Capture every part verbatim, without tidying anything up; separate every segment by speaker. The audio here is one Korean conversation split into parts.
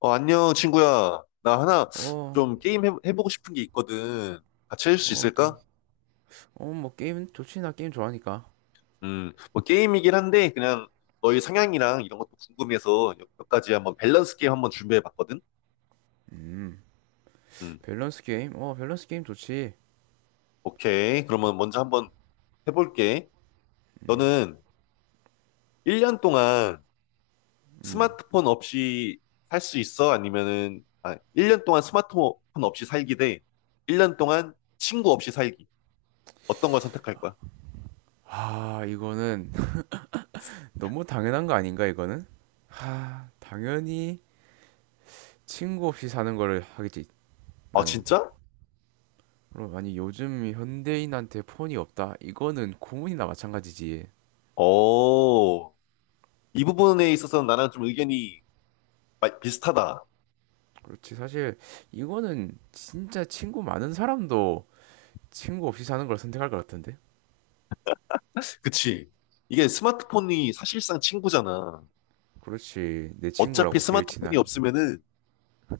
Speaker 1: 어, 안녕, 친구야. 나 하나
Speaker 2: 어,
Speaker 1: 좀 게임 해, 해보고 싶은 게 있거든. 같이 할 수
Speaker 2: 어, 또,
Speaker 1: 있을까?
Speaker 2: 어, 뭐, 게임 좋지, 나 게임 좋아하니까.
Speaker 1: 음, 뭐 게임이긴 한데, 그냥 너의 성향이랑 이런 것도 궁금해서 몇 가지 한번 밸런스 게임 한번 준비해 봤거든.
Speaker 2: 음,
Speaker 1: 음,
Speaker 2: 밸런스 게임? 어, 밸런스 게임 좋지.
Speaker 1: 오케이. 그러면 먼저 한번 해볼게. 너는 일 년 동안
Speaker 2: 음.
Speaker 1: 스마트폰 없이 살 수 있어? 아니면은, 아, 일 년 동안 스마트폰 없이 살기 대 일 년 동안 친구 없이 살기. 어떤 걸 선택할 거야?
Speaker 2: 아, 이거는 너무 당연한 거 아닌가, 이거는? 하, 당연히 친구 없이 사는 거를 하겠지,
Speaker 1: 아,
Speaker 2: 나는.
Speaker 1: 진짜?
Speaker 2: 그럼, 아니, 요즘 현대인한테 폰이 없다? 이거는 고문이나 마찬가지지.
Speaker 1: 오. 이 부분에 있어서는 나랑 좀 의견이 마- 비슷하다.
Speaker 2: 그렇지, 사실, 이거는 진짜 친구 많은 사람도 친구 없이 사는 걸 선택할 것 같은데?
Speaker 1: 그치. 이게 스마트폰이 사실상 친구잖아.
Speaker 2: 그렇지, 내
Speaker 1: 어차피
Speaker 2: 친구라고 제일
Speaker 1: 스마트폰이
Speaker 2: 친한.
Speaker 1: 없으면은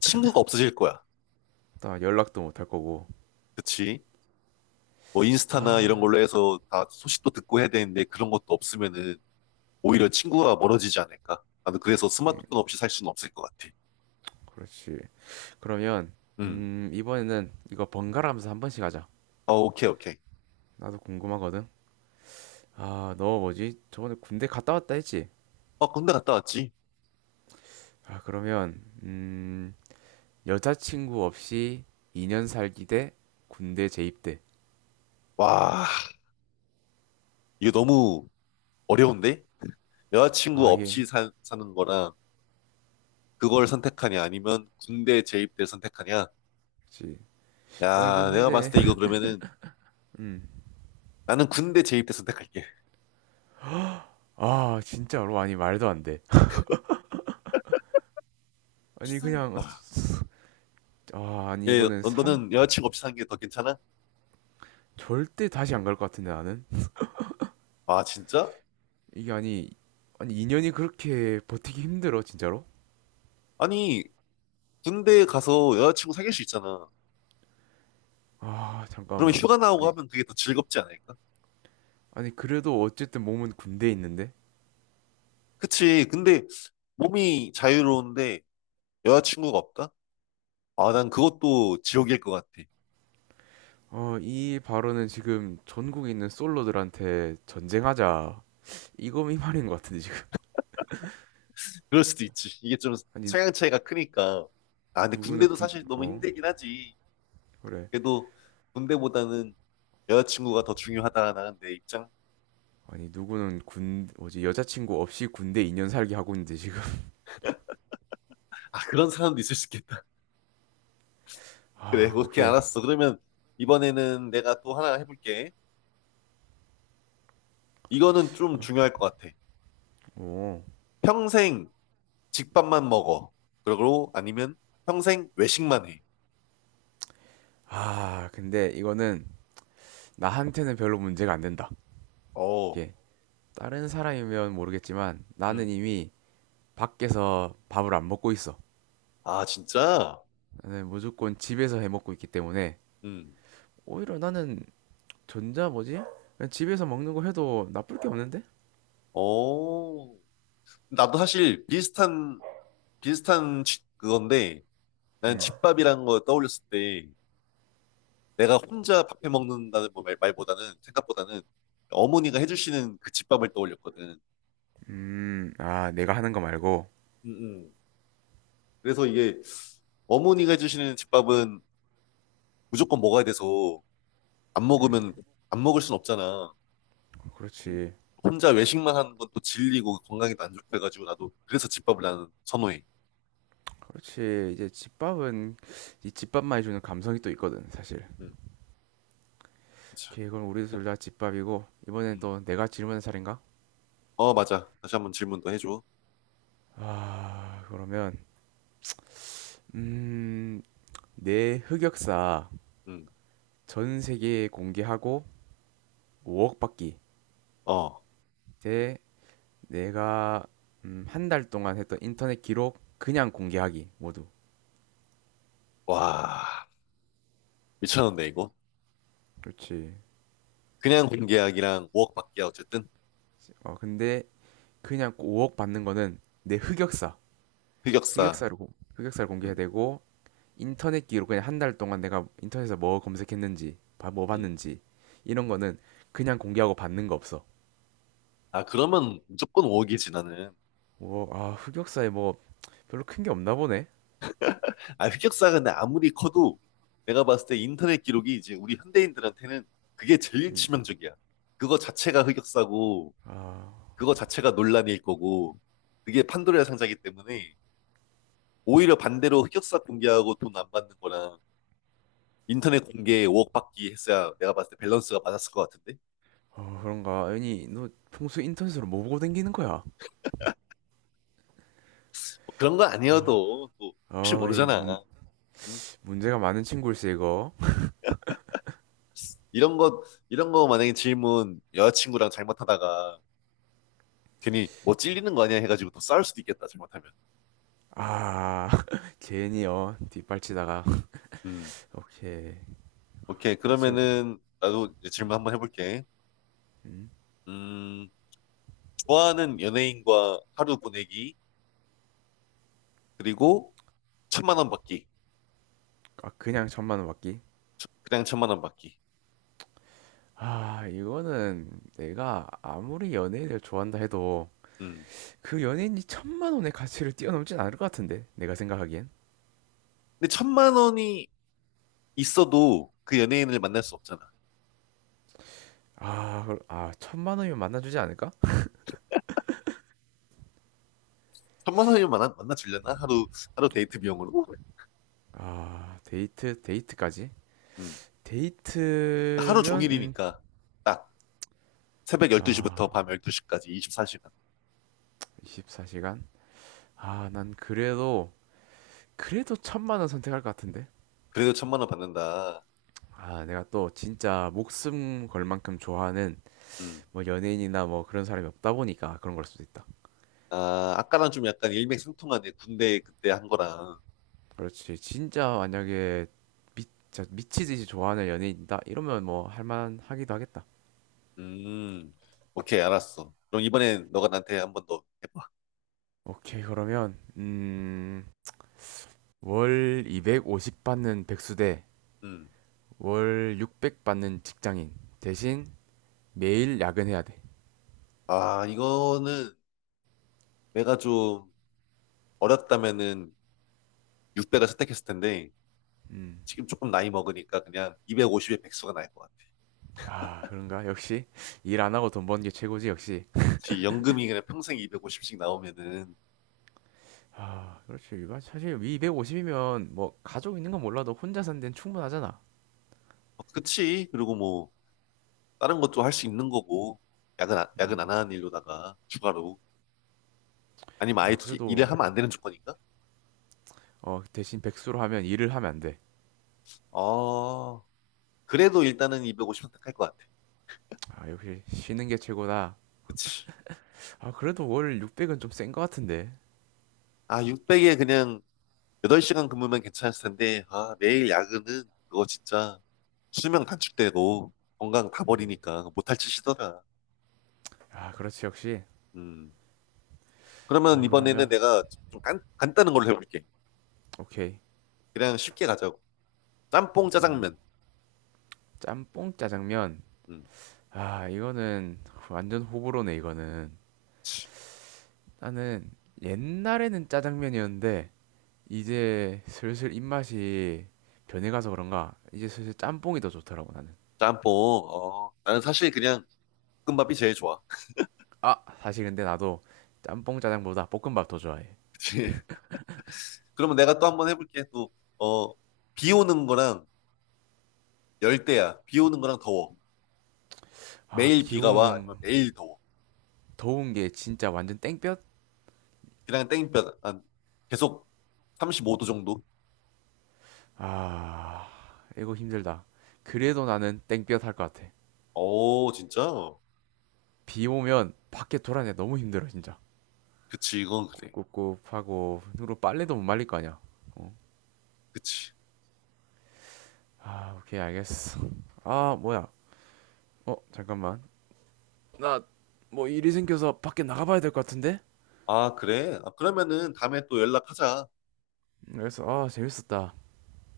Speaker 1: 친구가 없어질 거야.
Speaker 2: 나 연락도 못 할 거고.
Speaker 1: 그치? 뭐 인스타나 이런
Speaker 2: 아,
Speaker 1: 걸로 해서 다 소식도 듣고 해야 되는데 그런 것도 없으면은 오히려 친구가 멀어지지 않을까? 나는 그래서
Speaker 2: 그냥
Speaker 1: 스마트폰 없이 살 수는 없을 것 같아.
Speaker 2: 그렇지. 그러면
Speaker 1: 음.
Speaker 2: 음, 이번에는 이거 번갈아 가면서 한 번씩 하자.
Speaker 1: 어, 오케이, 오케이.
Speaker 2: 나도 궁금하거든. 아, 너 뭐지? 저번에 군대 갔다 왔다 했지?
Speaker 1: 어, 군대 갔다 왔지?
Speaker 2: 아, 그러면 음, 여자친구 없이 이 년 살기 대 군대 재입 대.
Speaker 1: 와, 이게 너무 어려운데? 여자친구
Speaker 2: 아, 예. 그
Speaker 1: 없이 사, 사는 거랑 그걸 선택하냐 아니면 군대 재입대 선택하냐?
Speaker 2: 렇지 아, 이건
Speaker 1: 야, 내가 봤을
Speaker 2: 근데.
Speaker 1: 때 이거 그러면은
Speaker 2: 음.
Speaker 1: 나는 군대 재입대 선택할게.
Speaker 2: 아, 진짜로, 아니 말도 안 돼. 아니 그냥
Speaker 1: 아,
Speaker 2: 아, 아니
Speaker 1: 예,
Speaker 2: 이거는
Speaker 1: 너-
Speaker 2: 삼
Speaker 1: 너는 여자친구 없이 사는 게 더 괜찮아?
Speaker 2: 절대 다시 안 갈 것 같은데 나는.
Speaker 1: 아, 진짜?
Speaker 2: 이게 아니 아니 이 년이 그렇게 버티기 힘들어, 진짜로?
Speaker 1: 아니, 군대 가서 여자친구 사귈 수 있잖아.
Speaker 2: 아,
Speaker 1: 그러면
Speaker 2: 잠깐만.
Speaker 1: 휴가 나오고
Speaker 2: 아니,
Speaker 1: 하면 그게 더 즐겁지 않을까?
Speaker 2: 아니, 그래도 어쨌든 몸은 군대에 있는데?
Speaker 1: 그치. 근데 몸이 자유로운데 여자친구가 없다? 아, 난 그것도 지옥일 것 같아.
Speaker 2: 어, 이 발언은 지금 전국에 있는 솔로들한테 전쟁하자. 이거 이 말인 것 같은데, 지금.
Speaker 1: 그럴 수도 있지. 이게 좀
Speaker 2: 아니,
Speaker 1: 성향 차이가 크니까. 아, 근데
Speaker 2: 누구는
Speaker 1: 군대도
Speaker 2: 군,
Speaker 1: 사실 너무
Speaker 2: 어?
Speaker 1: 힘들긴 하지.
Speaker 2: 그래.
Speaker 1: 그래도 군대보다는 여자친구가 더 중요하다. 나는 내 입장.
Speaker 2: 아니, 누구는 군, 뭐지, 여자친구 없이 군대 이 년 살기 하고 있는데, 지금.
Speaker 1: 아, 그런 사람도 있을 수 있겠다. 그래,
Speaker 2: 아,
Speaker 1: 오케이,
Speaker 2: 오케이.
Speaker 1: 알았어. 그러면 이번에는 내가 또 하나 해볼게. 이거는 좀 중요할 것 같아.
Speaker 2: 오.
Speaker 1: 평생 집밥만 먹어. 그러고 아니면 평생 외식만 해.
Speaker 2: 아, 근데 이거는 나한테는 별로 문제가 안 된다.
Speaker 1: 어,
Speaker 2: 이게 다른 사람이면 모르겠지만
Speaker 1: 음.
Speaker 2: 나는 이미 밖에서 밥을 안 먹고 있어.
Speaker 1: 아, 진짜?
Speaker 2: 나는 무조건 집에서 해 먹고 있기 때문에
Speaker 1: 음.
Speaker 2: 오히려 나는 전자 뭐지? 그냥 집에서 먹는 거 해도 나쁠 게 없는데?
Speaker 1: 어. 나도 사실 비슷한, 비슷한 지- 그건데, 나는
Speaker 2: 음,
Speaker 1: 집밥이라는 걸 떠올렸을 때, 내가 혼자 밥해 먹는다는 뭐 말- 말보다는, 생각보다는 어머니가 해주시는 그 집밥을 떠올렸거든.
Speaker 2: 음, 아, 내가 하는 거 말고.
Speaker 1: 응응. 그래서 이게 어머니가 해주시는 집밥은 무조건 먹어야 돼서 안 먹으면 안 먹을 순 없잖아. 음.
Speaker 2: 그렇지.
Speaker 1: 혼자 외식만 하는 건 또 질리고 건강에도 안 좋고 해가지고 나도 그래서 집밥을 나는 선호해.
Speaker 2: 그렇지. 이제 집밥은 이 집밥만 해 주는 감성이 또 있거든, 사실.
Speaker 1: 음.
Speaker 2: 오케이, 그럼 우리
Speaker 1: 그
Speaker 2: 둘다 집밥이고 이번엔
Speaker 1: 음.
Speaker 2: 또 내가 질문한 차례인가?
Speaker 1: 어, 맞아. 다시 한번 질문 더 해줘.
Speaker 2: 아, 그러면 음, 내 흑역사
Speaker 1: 음.
Speaker 2: 전 세계에 공개하고 오억 받기
Speaker 1: 어,
Speaker 2: 대 내가 음, 한 달 동안 했던 인터넷 기록 그냥 공개하기 모두.
Speaker 1: 와, 미쳤는데 이거.
Speaker 2: 그렇지.
Speaker 1: 그냥 공계약이랑 오 억 받기야 어쨌든
Speaker 2: 어, 근데 그냥 오억 받는 거는 내 흑역사,
Speaker 1: 흑역사.
Speaker 2: 흑역사를 공- 흑역사를 공개해야
Speaker 1: 음.
Speaker 2: 되고 인터넷 기록 그냥 한 달 동안 내가 인터넷에서 뭐 검색했는지, 바- 뭐
Speaker 1: 음.
Speaker 2: 봤는지 이런 거는 그냥 공개하고 받는 거 없어.
Speaker 1: 아, 그러면 무조건 오 억이지 나는.
Speaker 2: 뭐, 아, 흑역사에 뭐 별로 큰 게 없나 보네.
Speaker 1: 아, 흑역사가 근데 아무리 커도 내가 봤을 때 인터넷 기록이 이제 우리 현대인들한테는 그게 제일
Speaker 2: 음,
Speaker 1: 치명적이야. 그거 자체가 흑역사고,
Speaker 2: 아,
Speaker 1: 그거 자체가 논란일 거고, 그게 판도라의 상자이기 때문에 오히려 반대로 흑역사 공개하고 돈 안 받는 거랑 인터넷 공개 오 억 받기 했어야 내가 봤을 때 밸런스가 맞았을 것 같은데?
Speaker 2: 어, 그런가? 아니, 너 평소 인터넷으로 뭐 보고 댕기는 거야?
Speaker 1: 뭐 그런 거
Speaker 2: 아,
Speaker 1: 아니어도 또 혹시
Speaker 2: 어, 이 문,
Speaker 1: 모르잖아. 응?
Speaker 2: 문제가 많은 친구일세 이거.
Speaker 1: 이런 거, 이런 거 만약에 질문 여자친구랑 잘못하다가 괜히 뭐 찔리는 거 아니야 해가지고 또 싸울 수도 있겠다, 잘못하면.
Speaker 2: 아, 괜히요. 뒷발치다가.
Speaker 1: 음.
Speaker 2: 오케이.
Speaker 1: 오케이.
Speaker 2: 그렇지. 뭐.
Speaker 1: 그러면은 나도 이제 질문 한번 해볼게.
Speaker 2: 음.
Speaker 1: 음, 좋아하는 연예인과 하루 보내기, 그리고 천만 원 받기.
Speaker 2: 아, 그냥 천만 원 받기.
Speaker 1: 천- 그냥 천만 원 받기.
Speaker 2: 아, 이거는 내가 아무리 연예인을 좋아한다 해도
Speaker 1: 음.
Speaker 2: 그 연예인이 천만 원의 가치를 뛰어넘진 않을 것 같은데. 내가 생각하기엔.
Speaker 1: 근데 천만 원이 있어도 그 연예인을 만날 수 없잖아.
Speaker 2: 아, 그럼- 아, 천만 원이면 만나주지 않을까?
Speaker 1: 천만 원이면 만나, 만나주려나? 하루, 하루 데이트 비용으로?
Speaker 2: 아, 데이트, 데이트까지?
Speaker 1: 음. 하루
Speaker 2: 데이트면, 음,
Speaker 1: 종일이니까 딱 새벽 열두 시부터
Speaker 2: 아,
Speaker 1: 밤 열두 시까지 이십사 시간.
Speaker 2: 이십사 시간? 아, 난 그래도, 그래도 천만 원 선택할 것 같은데.
Speaker 1: 그래도 천만 원 받는다.
Speaker 2: 아, 내가 또 진짜 목숨 걸 만큼 좋아하는
Speaker 1: 음.
Speaker 2: 뭐 연예인이나 뭐 그런 사람이 없다 보니까 그런 걸 수도 있다.
Speaker 1: 아, 아까랑 좀 약간 일맥상통하네. 군대 그때 한 거랑.
Speaker 2: 그렇지. 진짜 만약에 미, 진짜 미치듯이 좋아하는 연예인이다. 이러면 뭐 할만하기도 하겠다.
Speaker 1: 음, 오케이, 알았어. 그럼 이번엔 너가 나한테 한번 더 해봐.
Speaker 2: 오케이, 그러면 음, 월 이백오십 받는 백수
Speaker 1: 음.
Speaker 2: 대월 육백 받는 직장인 대신 매일 야근해야 돼.
Speaker 1: 아, 이거는 내가 좀 어렸다면은 육 대가 선택했을 텐데,
Speaker 2: 음.
Speaker 1: 지금 조금 나이 먹으니까 그냥 이백오십에 백수가 나을 것 같아.
Speaker 2: 아, 그런가? 역시 일 안 하고 돈 버는 게 최고지, 역시.
Speaker 1: 그치, 연금이 그냥 평생 이백오십씩 나오면은,
Speaker 2: 아, 그렇지. 일반 사실 이백오십이면 뭐 가족 있는 건 몰라도 혼자 산 데는 충분하잖아.
Speaker 1: 어, 그치. 그리고 뭐, 다른 것도 할 수 있는 거고, 야근, 안- 야근
Speaker 2: 음.
Speaker 1: 안 하는 일로다가, 추가로. 아니면 아예
Speaker 2: 아,
Speaker 1: 일을
Speaker 2: 그래도
Speaker 1: 하면 안 되는 조건인가?
Speaker 2: 어, 대신 백수로 하면 일을 하면 안 돼.
Speaker 1: 어, 그래도 일단은 이백오십 선택할 것 같아.
Speaker 2: 아, 역시 쉬는 게 최고다.
Speaker 1: 그치.
Speaker 2: 아, 그래도 월 육백은 좀 센 거 같은데.
Speaker 1: 아, 육백에 그냥 여덟 시간 근무면 괜찮았을 텐데, 아, 매일 야근은 그거 진짜 수명 단축되고 건강 다 버리니까 못할 짓이더라.
Speaker 2: 아, 그렇지. 역시.
Speaker 1: 음. 그러면
Speaker 2: 아,
Speaker 1: 이번에는
Speaker 2: 그러면
Speaker 1: 내가 좀 간, 간단한 걸로 해볼게.
Speaker 2: 오케이.
Speaker 1: 그냥 쉽게 가자고. 짬뽕
Speaker 2: 음.
Speaker 1: 짜장면.
Speaker 2: 짬뽕 짜장면.
Speaker 1: 음.
Speaker 2: 아, 이거는 완전 호불호네, 이거는. 나는 옛날에는 짜장면이었는데 이제 슬슬 입맛이 변해가서 그런가 이제 슬슬 짬뽕이 더 좋더라고, 나는.
Speaker 1: 짬뽕. 어, 나는 사실 그냥 볶음밥이 제일 좋아.
Speaker 2: 아, 사실 근데 나도 짬뽕 짜장보다 볶음밥 더 좋아해.
Speaker 1: 그치? 그러면 내가 또 한번 해볼게. 또, 어, 비 오는 거랑 열대야. 비 오는 거랑 더워.
Speaker 2: 아
Speaker 1: 매일
Speaker 2: 비
Speaker 1: 비가 와.
Speaker 2: 오는
Speaker 1: 아니면 매일 더워.
Speaker 2: 더운 게 진짜 완전 땡볕.
Speaker 1: 그냥 땡볕. 한 계속 삼십오 도 정도?
Speaker 2: 아, 이거 힘들다. 그래도 나는 땡볕 할 것 같아.
Speaker 1: 어, 진짜?
Speaker 2: 비 오면 밖에 돌아내 너무 힘들어 진짜.
Speaker 1: 그치, 이건 그래.
Speaker 2: 꿉꿉하고 누로 빨래도 못 말릴 거 아니야. 어.
Speaker 1: 그치.
Speaker 2: 아, 오케이 알겠어. 아 뭐야 어 잠깐만. 나 뭐 일이 생겨서 밖에 나가봐야 될 것 같은데.
Speaker 1: 아, 그래? 아, 그러면은 다음에 또 연락하자.
Speaker 2: 그래서. 아, 재밌었다.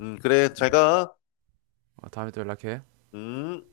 Speaker 1: 음, 그래, 잘 가.
Speaker 2: 어, 다음에 또 연락해.
Speaker 1: 음.